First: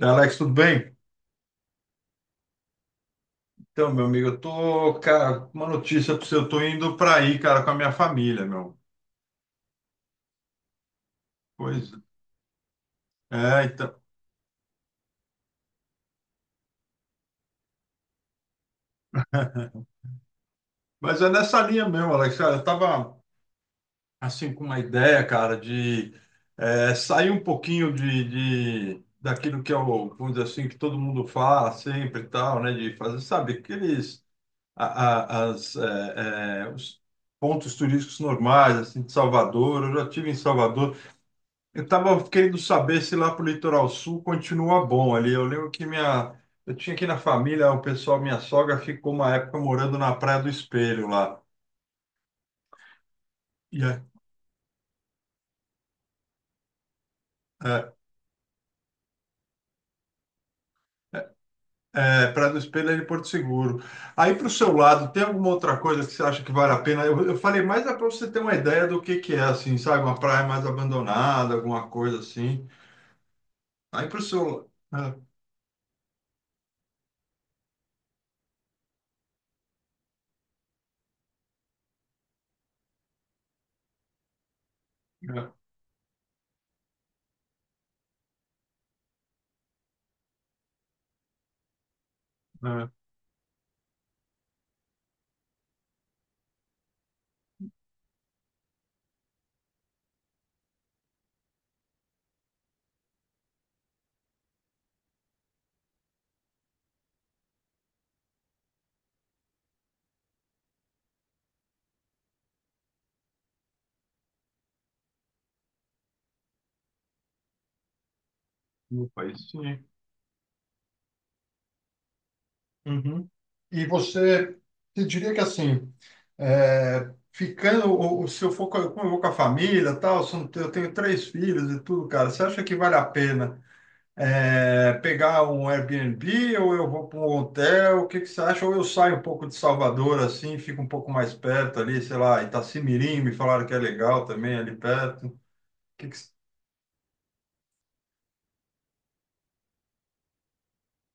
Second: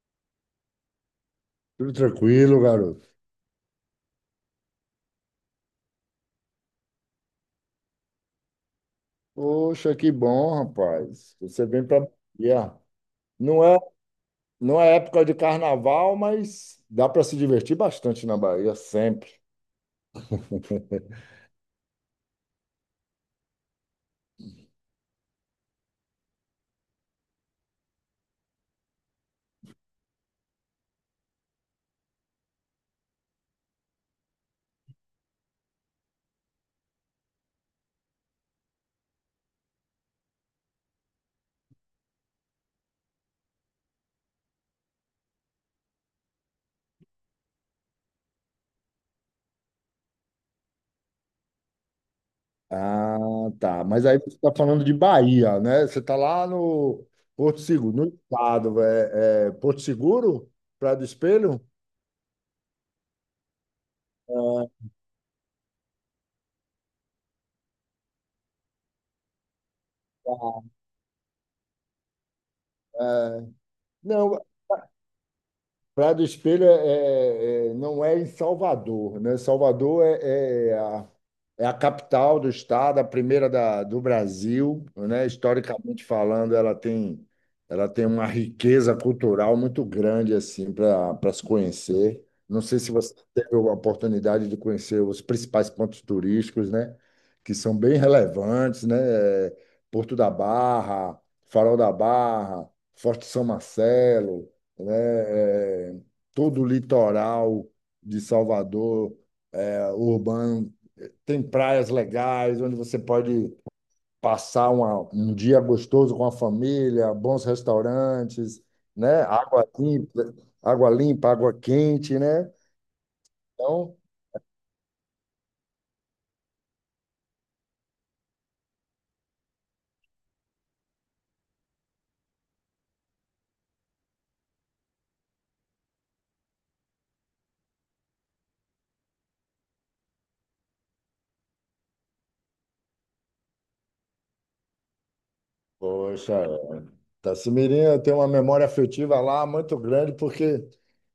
Alex, tudo bem? Tudo tranquilo, garoto. Então, meu amigo, eu tô, cara, uma notícia para você, eu tô indo para aí, cara, com a minha família, meu. Poxa, que bom, rapaz. Você vem Pois para Bahia. Não é, é, então. não é época de carnaval, mas dá para se divertir bastante na Bahia, sempre. Mas é nessa linha mesmo, Alex, cara, eu tava, assim, com uma ideia, cara, de sair um pouquinho de, daquilo que é o, vamos dizer assim, que todo mundo fala sempre e tal, né, de fazer, sabe, aqueles, a- os pontos turísticos normais, assim, de Salvador. Eu já tive em Salvador, eu estava querendo saber se lá pro litoral sul continua bom ali. Eu lembro que minha, eu tinha aqui na família, o pessoal, minha sogra ficou uma época morando na Praia do Espelho lá. Ah, E tá. Mas aí você está falando de Bahia, né? Você está lá no Porto é, Seguro, no estado. É, é Porto Seguro? Praia do Espelho? Praia do Espelho é de Porto Seguro. Aí para o seu É, lado, tem alguma outra coisa que você acha que vale a pena? Eu falei mais para você ter uma ideia do que é, assim, sabe? Uma praia mais abandonada, alguma coisa assim. é. Aí para o Não, seu lado. Praia do Espelho é, não é em Salvador, né? Salvador é a capital do estado, a primeira do Brasil, né? Historicamente falando, ela tem uma riqueza cultural muito grande assim para se conhecer. Não É, sei é, é, se você teve a oportunidade de conhecer os principais pontos turísticos, né? Que são bem relevantes, né? É, Porto da Barra, Farol da Barra, Forte São Marcelo, né? É, todo o litoral de Salvador, é, urbano, tem praias legais onde você pode passar um dia gostoso com a família, bons restaurantes, no né? país, Água sim. limpa, água limpa, água quente, né? Uhum. E Então, você diria que assim, ficando, ou se eu for, como eu vou com a família, tal, se eu não tenho eu tenho três filhos e tudo, cara, você acha que vale a pena pegar um Airbnb ou eu vou para um hotel? O que que você acha? Ou eu saio um pouco de Salvador, assim, fico um pouco mais perto ali, sei lá, Itacimirim, me falaram que é legal também ali perto. O que que você... poxa, Tassimirim, eu, tenho uma memória afetiva lá muito grande porque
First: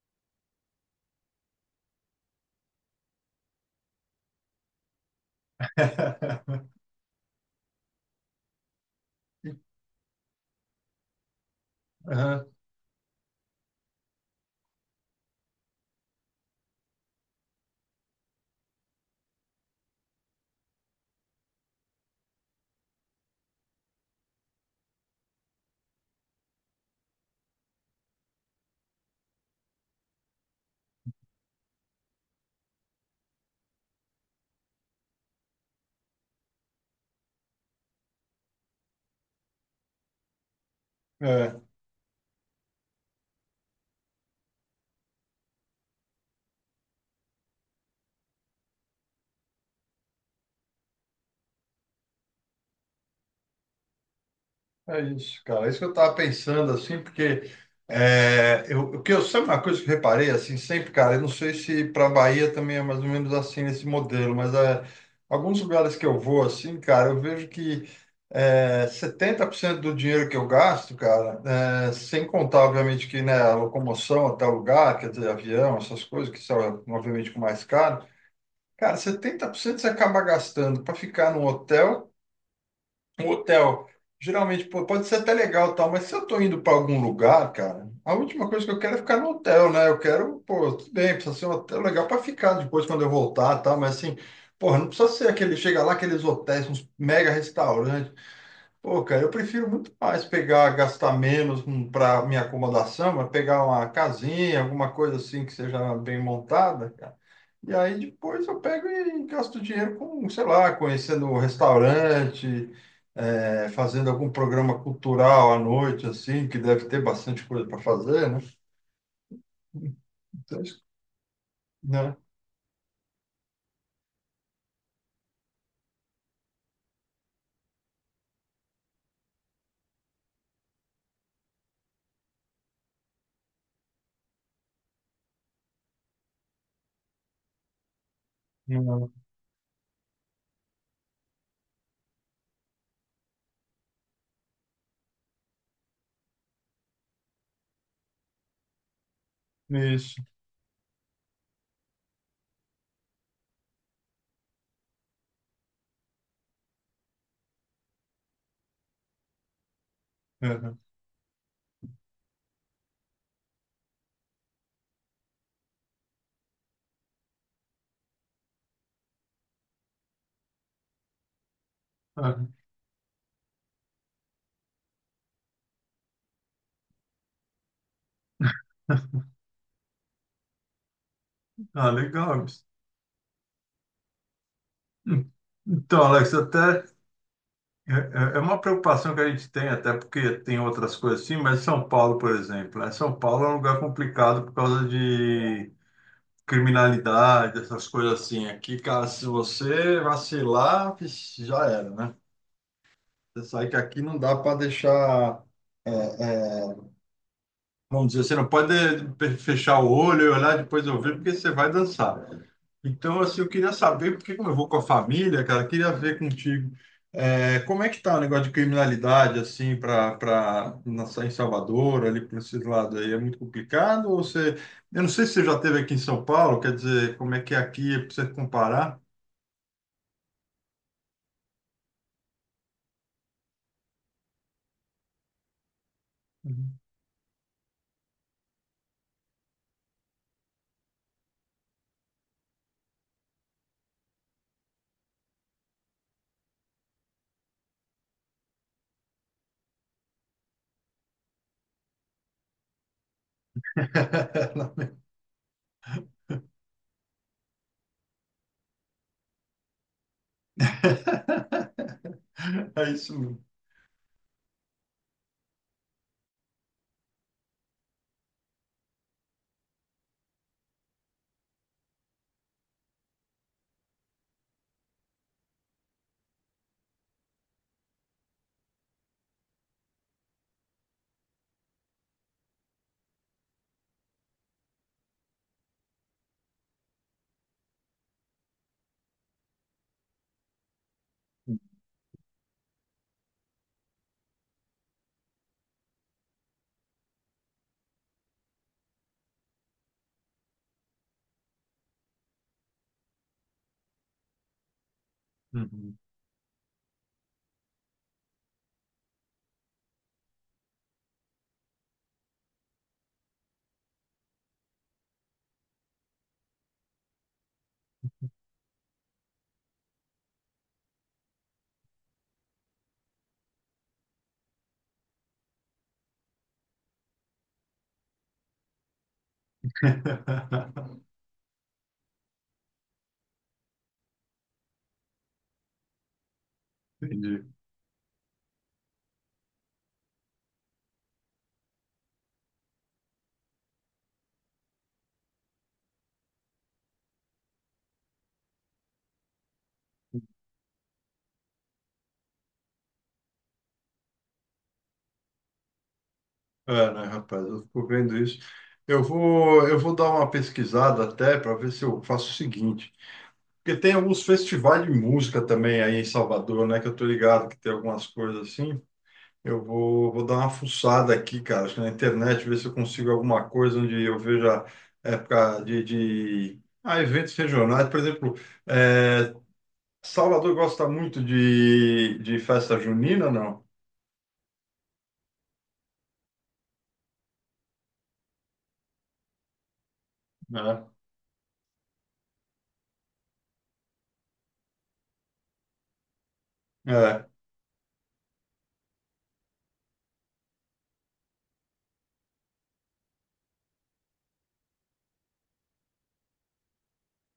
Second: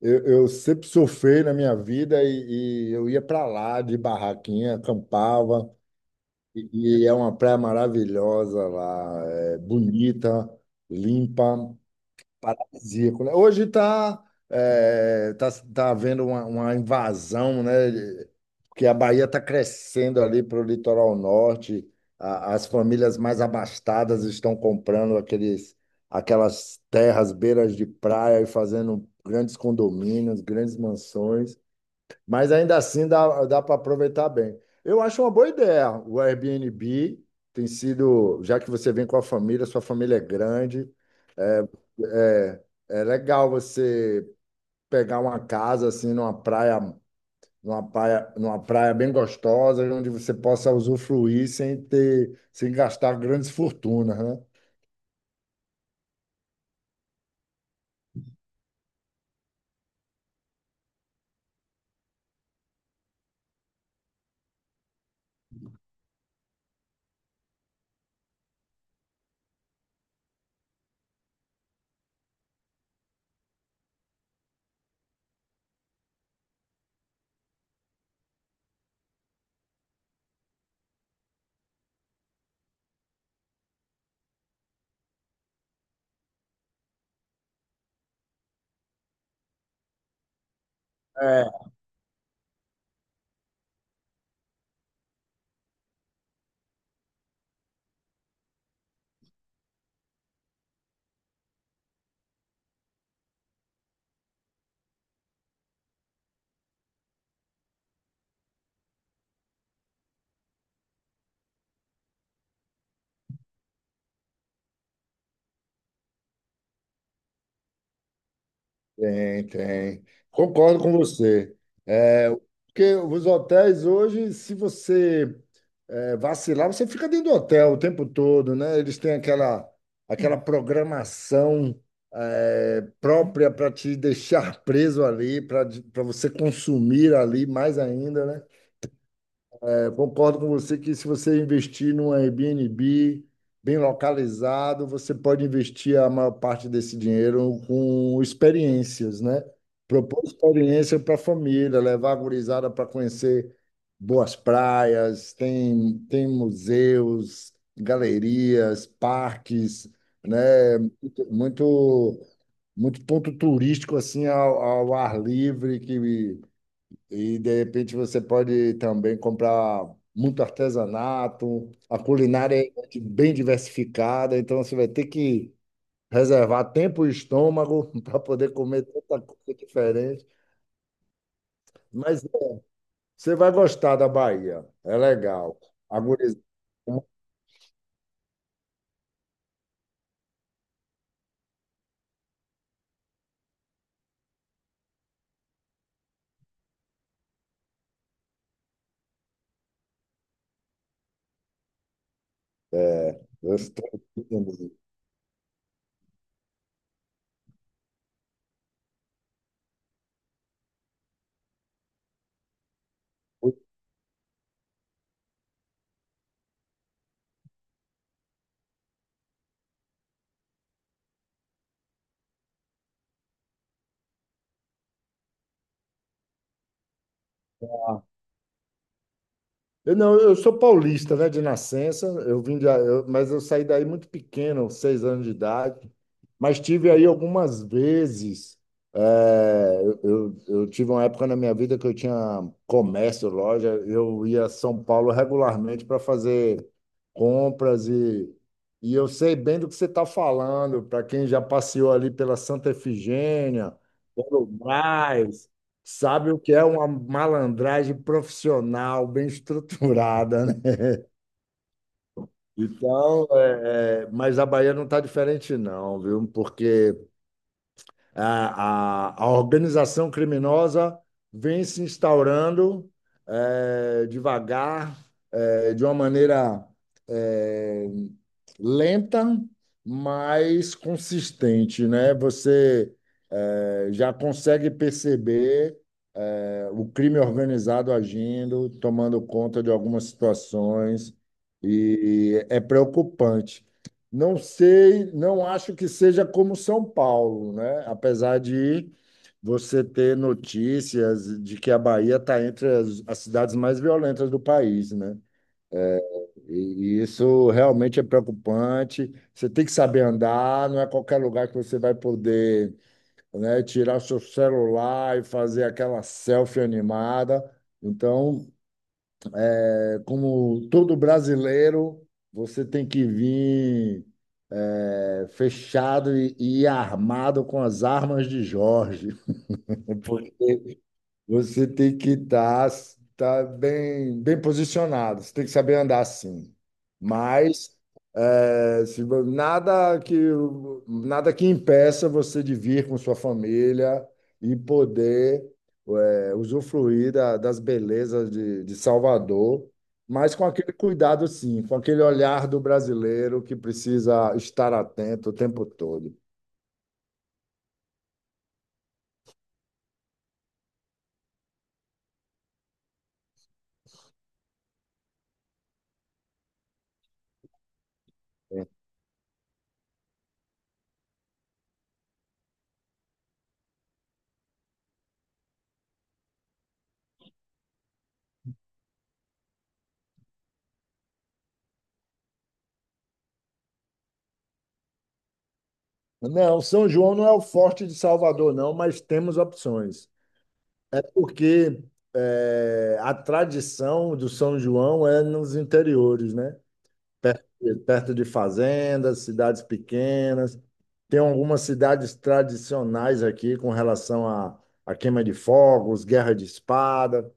eu sempre surfei na minha vida e eu ia para lá de barraquinha, acampava, E e é uma praia maravilhosa lá, é bonita, limpa, paradisíaco, né? Hoje está tá havendo uma invasão, né? Porque a Bahia está crescendo ali para o litoral norte, as famílias mais abastadas estão comprando aqueles, aquelas terras, beiras de praia e fazendo grandes condomínios, grandes mansões. Mas ainda assim dá para aproveitar bem. Eu acho uma boa ideia. O Airbnb tem sido, já que você vem com a família, sua família é grande, Aham. é, é legal você pegar uma casa assim numa praia, numa praia bem gostosa, onde você possa usufruir sem ter, sem gastar grandes fortunas, né? É isso, cara. É isso que eu estava pensando, assim, porque é, eu, o que eu sempre uma coisa que eu reparei, assim, sempre, cara. Eu não sei se para Bahia também é mais ou menos assim nesse modelo, mas alguns lugares que eu vou, assim, cara, eu vejo que 70% do dinheiro que eu gasto, cara, sem contar, obviamente, que né, a locomoção até o lugar, quer dizer, avião, essas coisas, que são, obviamente, com mais caro, cara, 70% você acaba gastando para ficar num hotel um hotel, geralmente. Pô, pode ser até legal, e tal, mas se eu tô indo para algum lugar, cara, a última coisa que eu quero é ficar no hotel, né? Eu quero, pô, tudo bem, precisa ser um É, hotel legal para ficar depois quando eu voltar, tá? Mas assim, porra, não precisa ser aquele, chega lá, aqueles hotéis, uns mega restaurantes. Pô, cara, eu prefiro muito mais pegar, gastar menos para minha acomodação, mas pegar uma casinha, alguma coisa assim que seja bem montada, cara. E aí depois eu pego e gasto dinheiro com, sei lá, conhecendo um restaurante, fazendo algum programa cultural à noite, assim, que deve ter bastante coisa para fazer, né? tem, tem. Então, Concordo com você. né? É, porque os hotéis hoje, se você vacilar, você fica dentro do hotel o tempo todo, né? Eles têm aquela, aquela programação própria para te deixar preso ali, para você consumir ali mais ainda, né? Não. É, concordo com você que, se você investir num Airbnb bem localizado, você pode investir a maior parte desse dinheiro com experiências, né? Isso. Propor experiência para a família, levar a gurizada para conhecer boas praias, tem, tem museus, galerias, parques, né? Aham, Muito ponto turístico assim ao ar livre que e de repente você pode também comprar muito artesanato, a aham. culinária é bem diversificada, então você vai ter que reservar tempo e estômago para poder comer tanta coisa diferente. Ah, Mas legal. Isso. você vai gostar da Bahia, é legal. Então, Agora, Alex, até É é é uma preocupação que a gente tem, até porque tem outras coisas assim, mas São Paulo, por exemplo, né? São Paulo é um lugar complicado por causa de criminalidade, essas coisas assim. Aqui, cara, se você vacilar, vixe, já era, né? é, Você eu sabe que estou aqui não dá para entendendo. deixar, vamos dizer, você não pode fechar o olho e olhar depois ouvir, porque você vai dançar. Então, assim, eu queria saber, porque como eu vou com a família, cara, eu queria ver contigo, como é que tá o negócio de criminalidade, assim, para em Salvador, ali por esse lado aí, é muito complicado? Ou você, eu não sei se você já esteve aqui em São Paulo, quer dizer, como é que é aqui, para você comparar? Eu não, eu sou paulista, né, de nascença. Eu vim de, mas eu saí daí muito pequeno, seis anos de idade. Mas Uhum. tive aí algumas vezes. Eu tive uma época na minha vida que eu tinha comércio, loja. Eu ia a São Paulo regularmente para fazer compras e eu sei bem do que você está falando. Para quem já passeou ali pela Santa Efigênia, pelo Brás, sabe o que é uma malandragem profissional, bem estruturada, né? É isso Então, mesmo. Mas a Bahia não está diferente, não, viu? Porque a organização criminosa vem se instaurando devagar, de uma maneira eh, lenta, mas consistente, né? Você já consegue perceber o crime organizado agindo, tomando conta de algumas situações, e é preocupante. Não sei, não acho que seja como São Paulo, né? Apesar de você ter notícias de que a Bahia está entre as cidades mais violentas do país, né? Uhum. E isso realmente é preocupante. Você tem que saber andar, não é qualquer lugar que você vai poder, né, tirar seu celular e fazer aquela selfie animada. Então, é como todo brasileiro, você tem que vir fechado e armado com as armas de Jorge. Porque você tem que estar tá bem, bem posicionado, você tem que saber andar assim. Entendi. Mas é, se vo- nada que impeça você de vir com sua família e poder usufruir das belezas de Salvador, mas com aquele cuidado, sim, com aquele olhar do brasileiro que precisa estar atento o tempo todo. É, né, rapaz, eu fico vendo isso. Eu vou dar uma pesquisada até para ver se eu faço o seguinte. Porque tem alguns festivais de música também aí em Salvador, né? Que eu tô ligado que tem algumas coisas assim. Eu vou dar uma fuçada aqui, cara, acho que na internet, ver se eu consigo alguma coisa onde eu veja época Ah, eventos regionais. Por exemplo, é, Salvador gosta muito de, festa junina, não? Não, São João não é o forte de Salvador, não, mas temos opções. É porque a tradição do São João é nos interiores, né? É. É. Perto de fazendas, cidades pequenas. Tem algumas cidades tradicionais aqui com relação à à queima de fogos, guerra de espada.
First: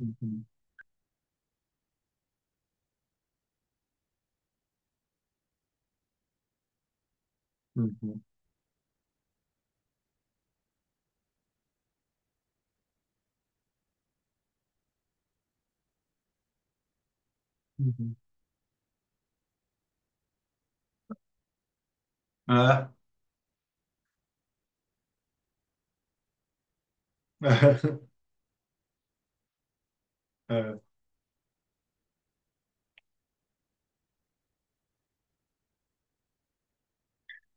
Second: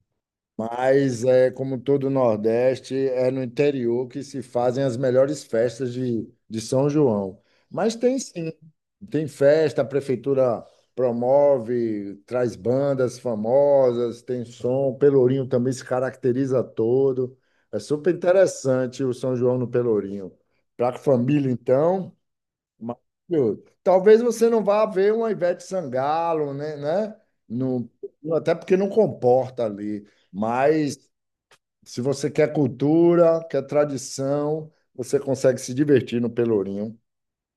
Uhum, Mas, é, como todo o Nordeste, é no interior que se fazem as melhores festas de São João. Mas tem uhum, sim, tem festa, a prefeitura promove, traz bandas famosas, tem som, o Pelourinho também se caracteriza todo. É super uhum. interessante o São João no Pelourinho. Para a família, então. É. Maravilhoso. Talvez você não vá ver uma Ivete Sangalo, né? Né? No, até porque não comporta ali. Mas se você quer cultura, quer tradição, você consegue se divertir no Pelourinho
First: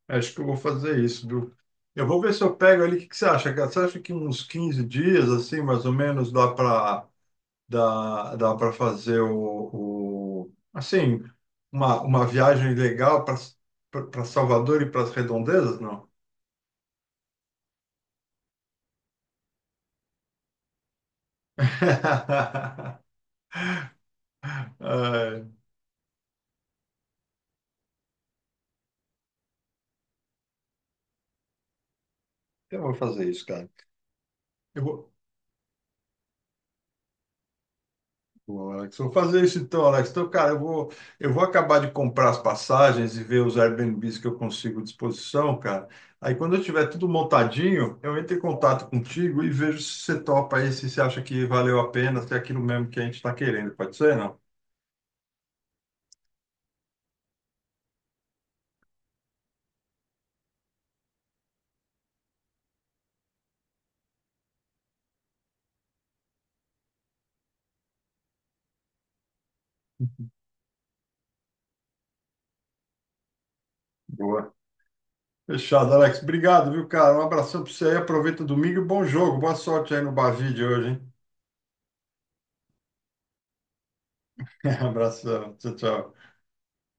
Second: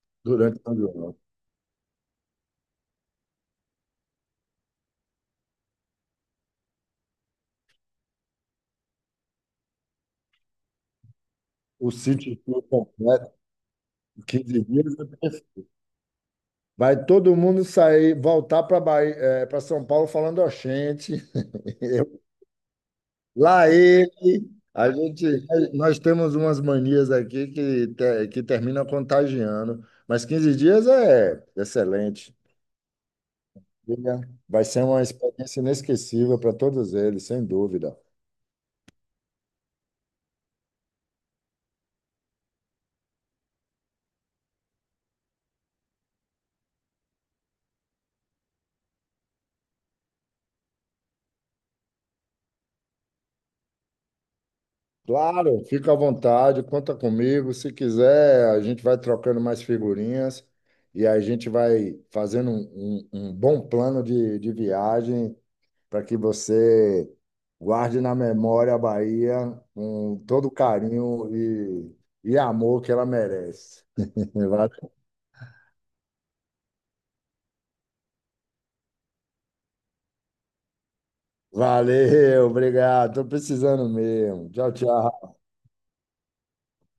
Acho que eu vou durante o fazer ano. isso, viu? Eu vou ver se eu pego ali. O que que você acha, cara? Você acha que uns 15 dias, assim, mais ou menos, dá para fazer assim, O uma sítio todo viagem legal completo, para 15 Salvador e dias, para é as perfeito. redondezas, não? Vai todo mundo sair, voltar para Bahia, para São Paulo falando, ó, gente, lá ele, a gente, É, nós temos umas manias aqui que, que termina contagiando, mas 15 dias é excelente. eu vou fazer isso, cara. Diga, vai Eu ser uma vou, experiência inesquecível para todos eles, sem dúvida. Pô, Alex, vou fazer isso então, Alex. Então, cara, eu vou acabar de comprar as passagens e ver os Airbnbs que eu consigo à disposição, cara. Aí, quando eu tiver tudo montadinho, eu entro em contato contigo e vejo se você topa aí, se você acha que valeu a pena, se é aquilo mesmo que a gente está querendo. Pode ser, não? Claro, fica à vontade, conta comigo. Se quiser, a gente vai trocando mais figurinhas e a gente vai fazendo um bom plano de viagem para que você guarde na memória a Bahia com todo o carinho e amor que ela merece. Boa. Va- Fechado, Alex. Obrigado, viu, cara? Um abração para você aí. Aproveita o domingo e bom jogo. Boa sorte aí no Bavide hoje, hein? Valeu, obrigado. Estou precisando mesmo. Tchau, tchau. Abração. Tchau, tchau.